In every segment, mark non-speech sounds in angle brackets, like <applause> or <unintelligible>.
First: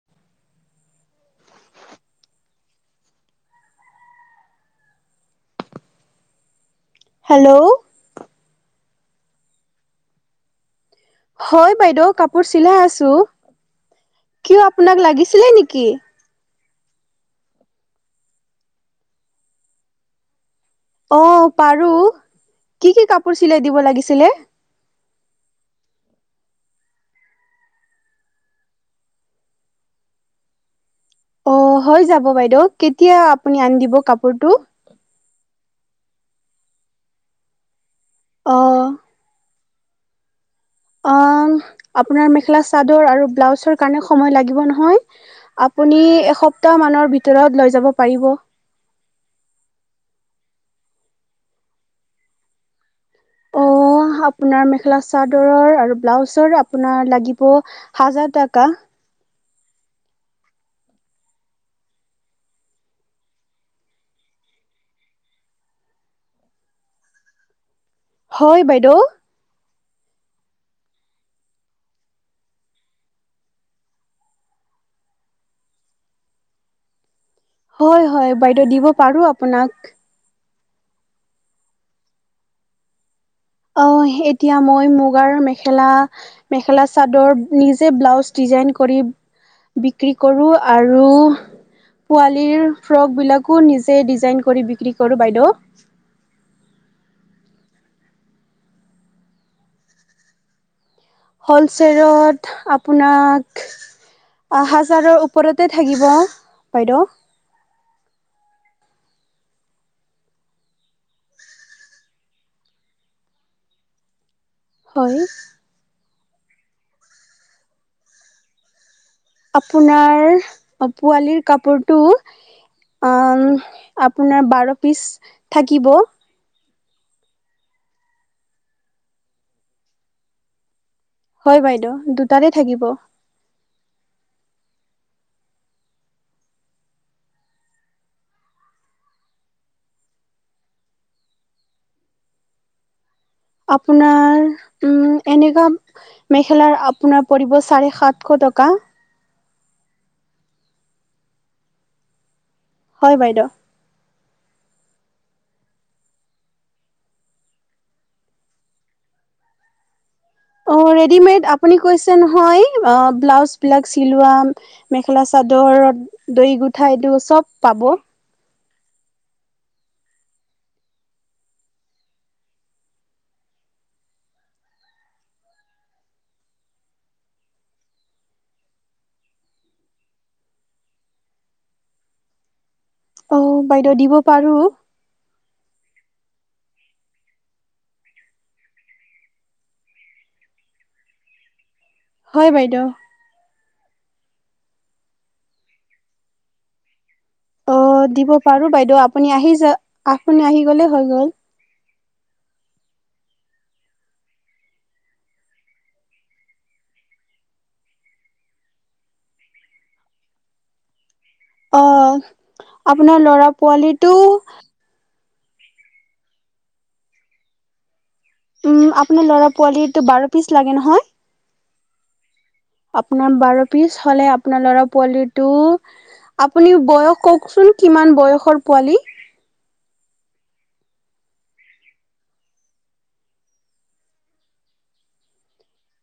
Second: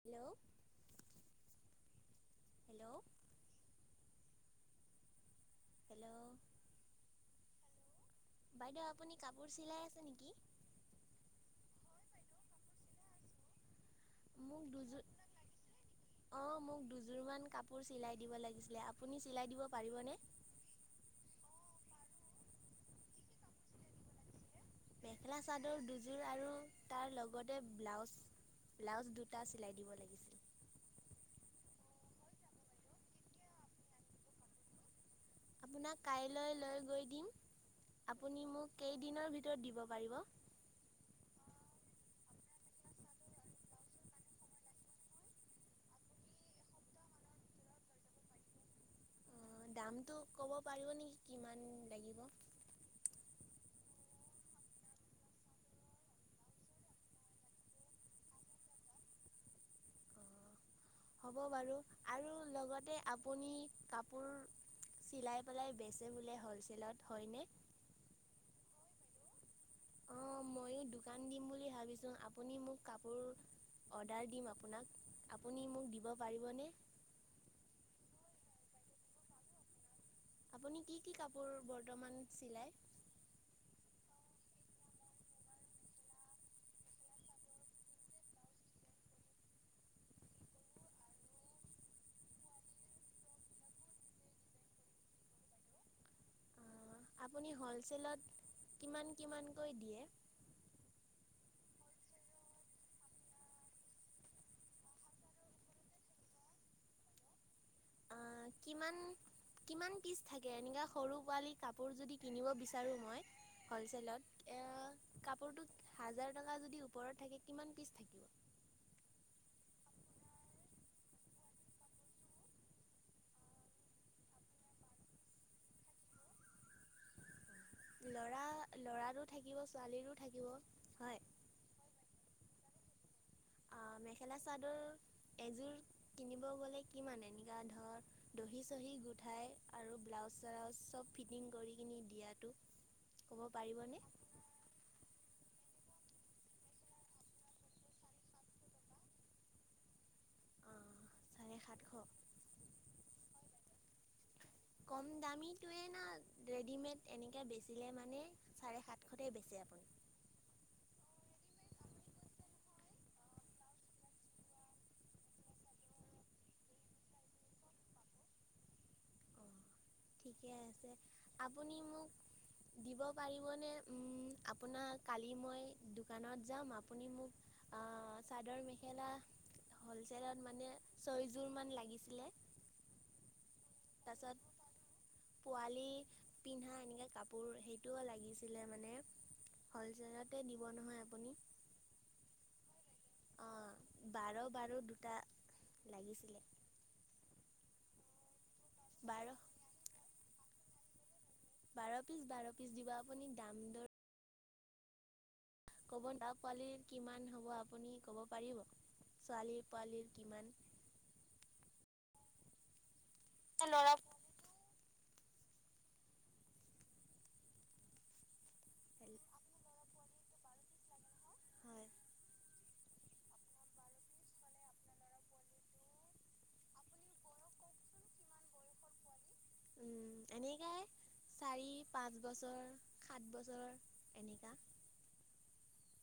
Hello hello hello hello বাইদেউ আপুনি কাপোৰ চিলাই আছে নেকি? হয় বাইদেউ কাপোৰ চিলাই আছো কিয় মোক দুযোৰ আপোনাক লাগিছিলে নেকি? অঁ মোক দুযোৰ মান কাপোৰ চিলাই দিব লাগিছিলে আপুনি চিলাই দিব পাৰিবনে? অ' পাৰো। কি কি কাপোৰ চিলাই দিব লাগিছিলে? মেখেলা চাদৰ দুযোৰ আৰু তাৰ লগতে ব্লাউজ ব্লাউজ দুটা চিলাই দিব লাগিছিল। অ' হৈ যাব বাইদেউ কেতিয়া আপুনি আনি দিব কাপোৰতো? আপোনাক কাইলৈ লৈ গৈ দিম। আপুনি অ মোক কেইদিনৰ ভিতৰত দিব? পাৰিব অ', আপোনাৰ মেখেলা, চাদৰ আৰু ব্লাউচৰ কাৰনে সময় লাগিব নহয়, আপুনি এসপ্তাহ মানৰ ভিতৰত লৈ যাব পাৰিব। অ', দামটো ক'ব পাৰিব নেকি কিমান লাগিব? অ', আপোনাৰ মেখেলা, চাদৰ আৰু ব্লাউচৰ আপোনাৰ লাগিব হাজাৰ টাকা। হ'ব বাৰু আৰু লগতে আপুনি কাপোৰ চিলাই পেলাই বেচে বোলে হ'লচেলত হয়নে? হয়, বাইদেউ। অ', ময়ো দোকান দিম বুলি ভাবিছোঁ, আপুনি মোক কাপোৰ অৰ্ডাৰ দিম আপোনাক আপুনি মোক দিব পাৰিবনে? হয়, হয় বাইদেউ দিব পাৰোঁ আপোনাক। আপুনি কি, কি কাপোৰ বৰ্তমান চিলাই? অ', এতিয়া মই মুগাৰ মেখেলা, মেখেলা চাদৰ নিজে ব্লাউজ ডিজাইন কৰি বিক্ৰী কৰোঁ, আৰু পোৱালীৰ ফ্ৰকবিলাকো নিজে ডিজাইন কৰি বিক্ৰী কৰোঁ বাইদেউ। আহ, আপুনি হ'লচেলত কিমান, কিমানকৈ দিয়ে? হ'লচেলত আপোনাক, হাজাৰৰ ওপৰতে থাকিব বাইদেউ। আ, কিমান, কিমান পিচ থাকে এনেকা সৰু পোৱালি কাপোৰ যদি কিনিব বিচাৰো মই হ'লচেলত? এ হয়। কাপোৰটো হাজাৰ টকা যদি ওপৰত থাকে কিমান পিচ থাকিব? আপোনাৰ পোৱালিৰ কাপোৰটো অ', আপোনাৰ বাৰ পিছ থাকিব। ল'ৰা, ল'ৰাৰো থাকিব, ছোৱালীৰো থাকিব হয়? হয়, বাইদেউ দুটাৰে থাকিব। অ', মেখেলা, চাদৰ এযোৰ কিনিব গ'লে কিমান এনেকুৱা ধৰ দহি, চহি গোঠাই আৰু ব্লাউজ চালাউজ চব ফিটিং কৰি কিনি দিয়াটো ক'ব পাৰিবনে আপোনাৰ উম, এনেকুৱা মেখেলাৰ আপোনাৰ পৰিব চাৰে সাতশ টকা। এনে সাতশ। হয় বাইদেউ। কম দামীটোৱে না, ৰেডিমেড এনেকে বেচিলে মানে, চাৰে সাতশতে বেছে আপুনি। অ' ৰেদিমেড, আপুনি কৈছে নহয় অ' ব্লাউজ বিলাক চিলোৱা, মেখেলা চাদৰ দহি গুঁঠা এইটো চব পাব। অঁ ঠিকে আছে, আপুনি মোক দিব পাৰিবনে, আপোনাৰ কালি মই দোকানত যাম, আপুনি মোক চাদৰ-মেখেলা হলছেলত মানে চয় যোৰ মান লাগিছিলে। অ বাইদেউ দিব তাছত, পাৰো পোৱালি পিন্ধা এনেকে কাপোৰ সেইটোও লাগিছিলে মানে হলচেলতে দিব নহয় আপুনি। হয় বাইদেউ। অ' বাৰ-বাৰ দুটা লাগিছিলে। অ' দিব বাৰু বাইদেউ বাৰ আপুনি আহি যা আপুনি আহি গ'লে হৈ গ'ল। বাৰ পিচ-বাৰ পিচ দিব আপুনি দাম দৰ <unintelligible> পোৱালিৰ কিমান হ'ব, আপুনি ক'ব পাৰিব। ছোৱালী পোৱাল কিমান, অ'। আপোনাৰ ল'ৰা পোৱালীটো উম আপোনাৰ ল'ৰা পোৱালিটো বাৰ পিচ লাগে নহয়। হয় আপোনাৰ বাৰ পিছ হ'লে আপোনাৰ ল'ৰা পোৱালিটো আপুনি বয়স কওক চোন কিমান বয়সৰ পোৱালি। এনেকোৱা চাৰি পাঁচ বছৰ সাত বছৰ এনেকুৱা।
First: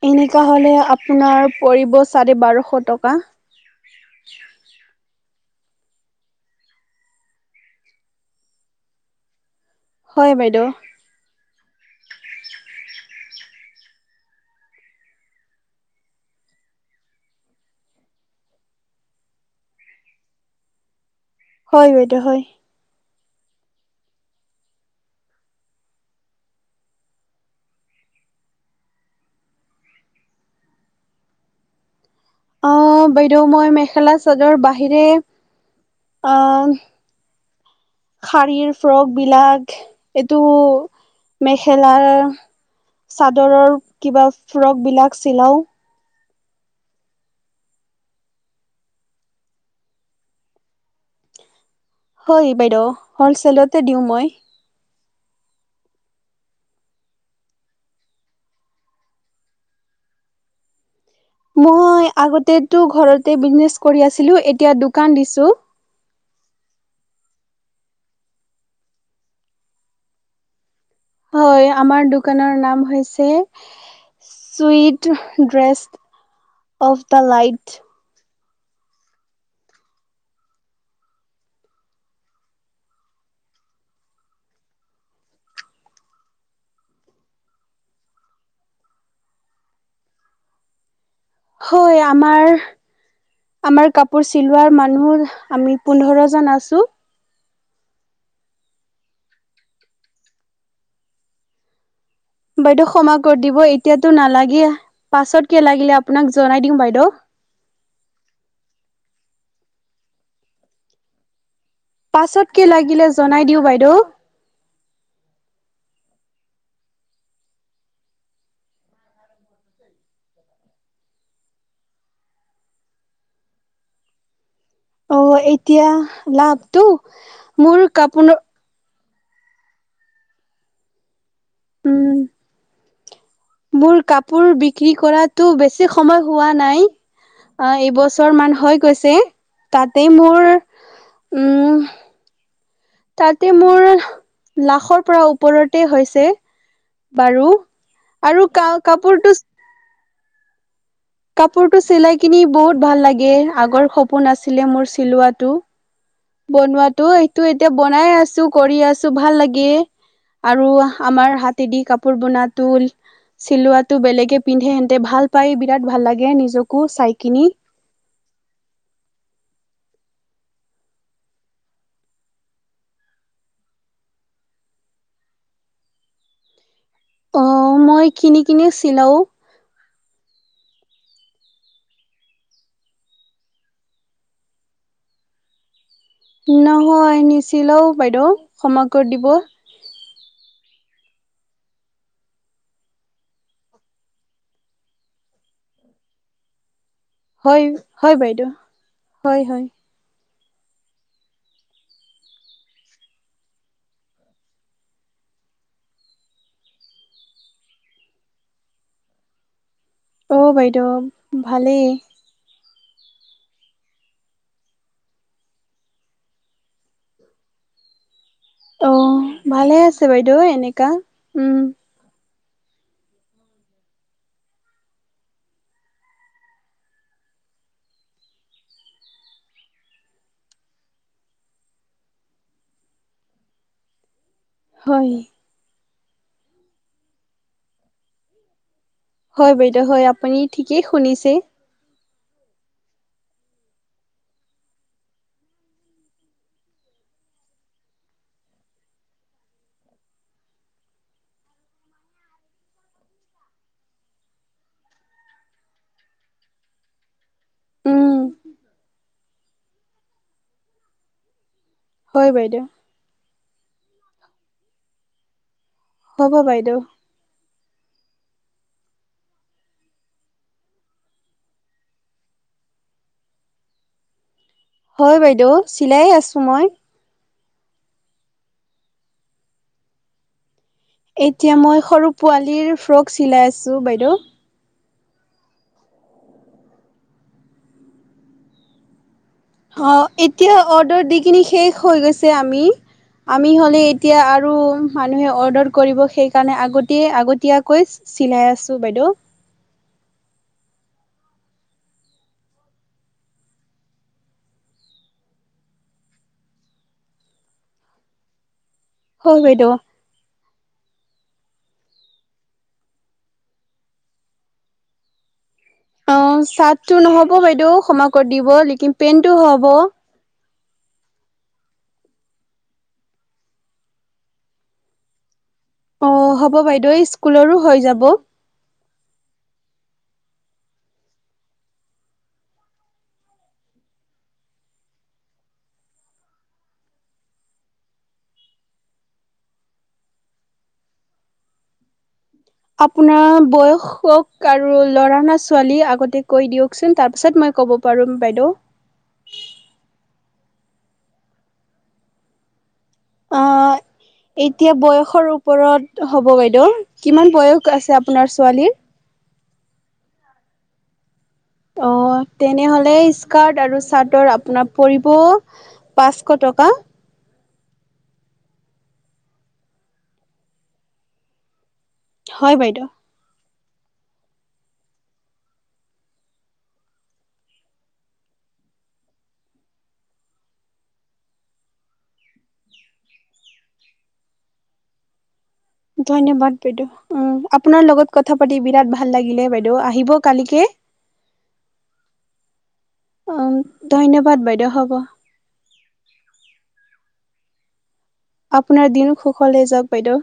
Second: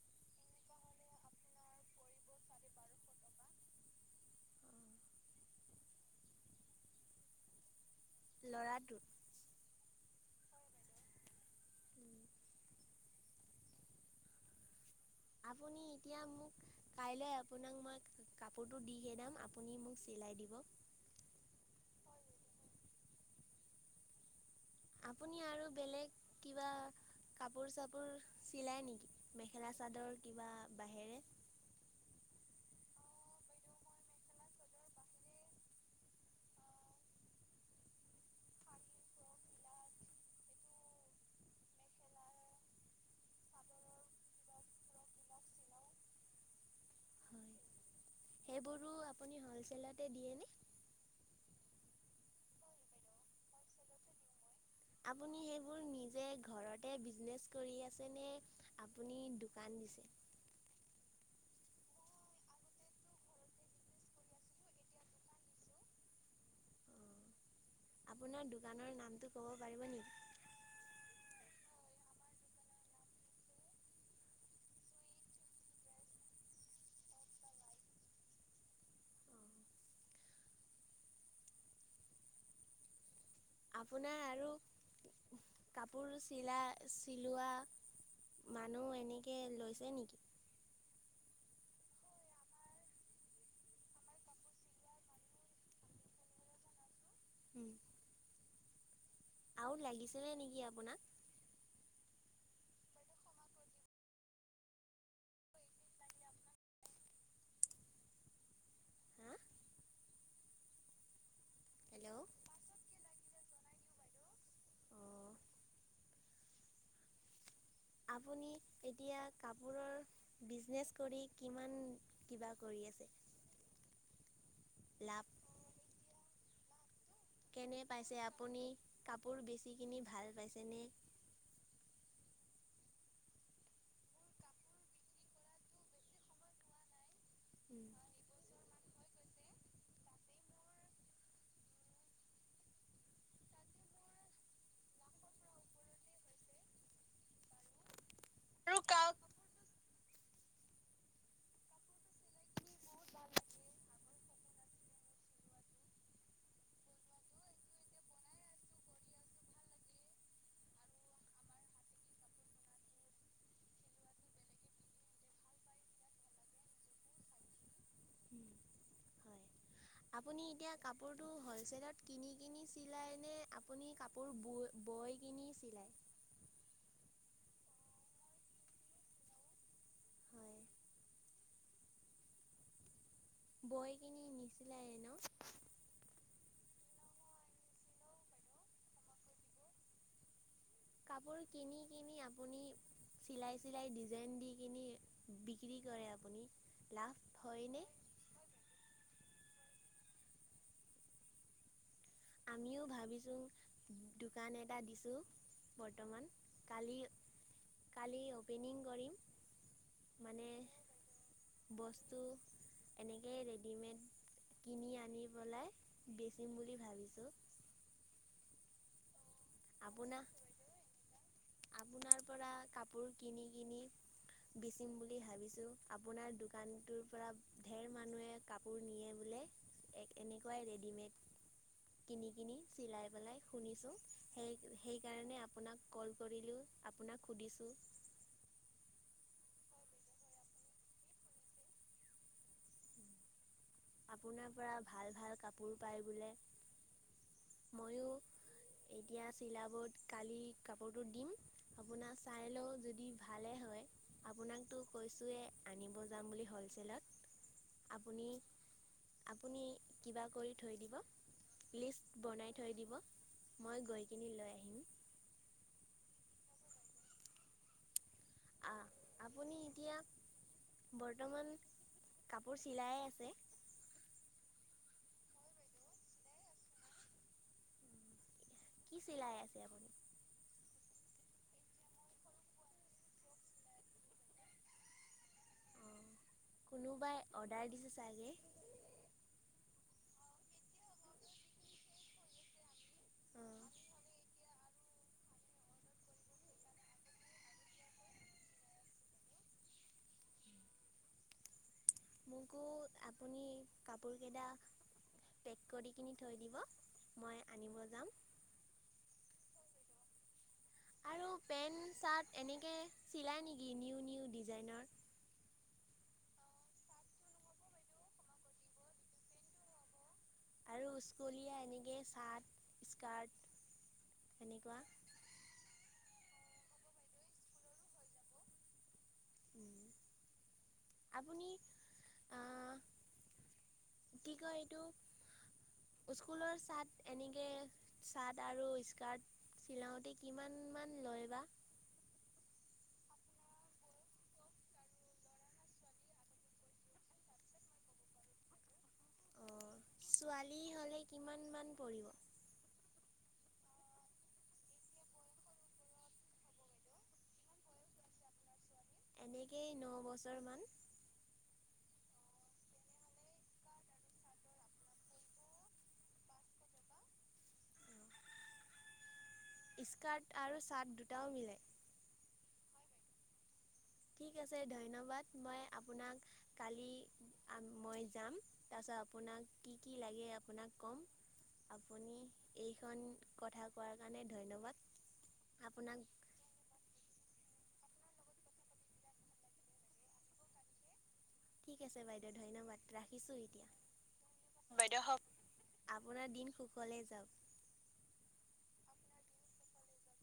এনেকুৱা হ'লে আপোনাৰ পৰিব চাৰে বাৰশ টকা। ল'ৰাটো হয় বাইদেউ। আপুনি এতিয়া মোক কাইলৈ আপোনাক মই কাপোৰটো দিহে দাম আপুনি মোক চিলাই দিব। হয় বাইদেউ হয়। আপুনি আৰু বেলেগ কিবা কাপোৰ চাপোৰ চিলায় নেকি মেখেলা চাদৰ কিবা বাহিৰে। আহ বাইদেউ মই মেখেলা চাদৰ বাহিৰে আহ শাৰীৰ ফ্ৰক বিলাক এইটো মেখেলা চাদৰৰ কিবা ফ্ৰক বিলাক চিলাও। হয় সেইবোৰো আপুনি হলচেল দিয়ে ন। হয় বাইদেউ হলচেলতে দিওঁ মই। আপুনি সেইবোৰ নিজেই ঘৰতে বিজনেছ কৰি আছে নে। আপোনাৰ দোকান আছে। মই আগতেতটো ঘৰতে বিজনেচ কৰি আছিলো এতিয়া দোকান দিছো। আপোনাৰ দোকানৰ নামটো ক'ব পাৰিব নেকি। হয় আমাৰ দোকানৰ নাম হৈছে sweet dress of the light. আপোনাৰ আৰু কাপোৰ চিলাই চিলোৱা মানুহ এনেকে লৈছে নেকি। হয় আমাৰ আমাৰ কাপোৰ চিলোৱাৰ মানুহ আমি পোন্ধৰ জন আছো। উম। আৰু লাগিছিলে নেকি আপোনাক। বাইদেও ক্ষমা কৰি দিব। এতিয়াটো নালাগে পাছত কে লাগিলে আপোনাক জনাই দিম বাইদেউ। হা হেল্ল' পাছত কি লাগিলে জনাই দিওঁ বাইদেউ। অঁ আপুনি এতিয়া কাপোৰৰ বিজনেছ কৰি কিমান কিবা কৰি আছে। অ লাভ এতিয়া লাভটো মোৰ কেনে পাইছে কাপোৰ আপুনি? কাপোৰ বেছি কিনি ভাল পাইছেনে? উম মোৰ কাপোৰ বিক্ৰী কৰাতো বেছি সময় হোৱা নাই এইবছৰ মান হৈ গৈছে তাতে মোৰ উম। তাতে মোৰ লাখৰ পৰা ওপৰতে হৈছে বাৰু। আৰু ক কাপোৰটো কাপোৰটো চিলাই কিনি বহুত ভাল লাগে আগৰ সপোন আছিলে মোৰ চিলোৱাটো। বনোৱাটো এইটো এতিয়া বনাই আছো, কৰি আছো, ভাল লাগে আৰু আমাৰ হাতেদি কাপোৰ বনাতটো চিলোৱাটো বেলেগে পিন্ধে সেতে ভাল পাই বিৰাট ভাল লাগে নিজকো চাই কিনি। হয় আপুনি এতিয়া কাপোৰটো হলচেলত কিনি কি চিলায় নে আপুনি কাপোৰ বয় কিনি চিলায়। অ মই কিনি কিনি চিলাও। হয় বৈ কিনি নিচে ন। নহয় নিচিলাও বাইদেউ ক্ষামা কৰি দিব। কাপোৰ কিনি আপুনি চিলাই চাই ডিজাইন দি বিক্ৰী কৰে আপুনি। লাভ হয় হয়নে হয় বাইদেউ। হয় হয়। আমিও ভাবিছোঁ দোকান এটা দিছোঁ বৰ্তমান কালি কালি অ'পেনিং কৰিম। অ মানে বাইদেউ ভালেই। বস্তু এনেকেই ৰেডিমেড কিনি আনি পেলাই বেচিম বুলি ভাবিছো। অ'। ভালে আছে আপোনাৰ বাইদেউ এনেকা, উম। আপোনাৰ পৰা কাপোৰ কিনি কিনি বিচিম বুলি ভাবিছো আপোনাৰ দোকানটোৰ পৰা ধঢেৰ মানুহে কাপোৰ নিয়ে বোলে এনেকুৱাই ৰেডিমেড কিনি কিনি চিলাই পেলাই শুনিছো সেই হয় সেইকাৰণে আপোনাক কল কৰিলো আপোনাক সুধিছো। হয় বাইদেউ হয় আপুনি ঠিকেই শুনিছে। আপোনাৰ পৰা ভাল ভাল কাপোৰ পায় বোলে ময়ো এতিয়া চিলাবত কালি কাপোৰটো দিম আপোনাৰ চাই লও যদি ভালেই হয় আপোনাকতো কৈছোৱে আনিব যাম বুলি হ'লচেলত উম আপুনি আপুনি কিবা কৰি থৈ দিব। হয় বাইদেউ দ গিনি লৈ আহিম। হ'ব বাইদেউ আহ আপুনি এতিয়া বৰ্তমান কাপোৰ চিলাইে আছে। হয় বাইদেউ চিলাইে আছো মই কি চিলাই আছে আপুনি। এতিয়া মই সৰু পোৱালীৰ ফ্ৰক চিলাই আছো বাইদেউ অ কোনোবাই অৰ্ডাৰ দিছে চাগে। অঁ এতিয়া অৰ্ডাৰ দি কিিনি শেষ হৈ গৈছে আমি অ' আমি হ'লে এতিয়া আৰু মানুহে অৰ্ডাৰ কৰিব সেইকাৰণে আগতে আগতীয়াকৈ চিলাই আছোঁ বাইদেউ। মোকো আপুনি কাপোৰকেইটা পেক কৰি কিনি থৈ দিব মই আনিব যাম। হয় বাইদেৱ। আৰু পেণ্ট চাৰ্ট এনেকৈ চিলায় নেকি নিউ নিউ ডিজাইনৰ অ চাৰ্টটো নহ'ব বাইদেউ ক্ষা কত দিব লেকিন পেন্টো হ'ব। আৰু স্কুলীয়া এনেকে চাৰ্ট স্কাৰ্ট এনেকুৱা। অ হ'ব বাইদেউ স্কুলৰো হৈ যাব। আপুনি আহ কি কয় এইটো স্কুলৰ চাৰ্ট এনেকে চাৰ্ট আৰু স্কাৰ্ট চিলাওতে কিমান মান লয় বা আপোনাৰ বয়সক আৰু ল'ৰা না ছোৱালী আগতে কৈ দিয়কচোন তাৰপাছত মই ক'ব পাৰিম বাইদেউ <inaudible> এতিয়া বয়সৰ ওপৰত হ'ব বাইদেউ কিমান বয়স আছে আপোনাৰ ছোৱালীৰ এনেকেই ন বছৰমান অঁ তেনেহ'লে স্কাৰ্ট আৰু চাৰ্টৰ আপোনাৰ পৰিব পাঁচশ টকা। স্কাৰ্ট আৰু চাৰ্ট দুটাও মিলে। হয় বাইদেউ। ঠিক আছে ধন্যবাদ মই আপোনাক কালি মই যাম তাৰপিছত আপোনাক কি কি লাগে আপোনাক ক'ম আপুনি এইখন কথা কোৱাৰ কাৰণে ধন্যবাদ আপোনাক ধন্যবাদ বদ উম! আপোনাৰ লগত কথা পাতি বিৰাট ভাল লাগিলে বাইদেউ আহিব কালিকে। আ বাইদউ ধন্যবাদ ৰাখিছো উম এতিয়া ধন্যবাদ বাইদেউ হ'ব বাই আপোনাৰ দিন সুখলে যাও আপোনাৰ দিনো সুখলে যাওক বাইদেউ।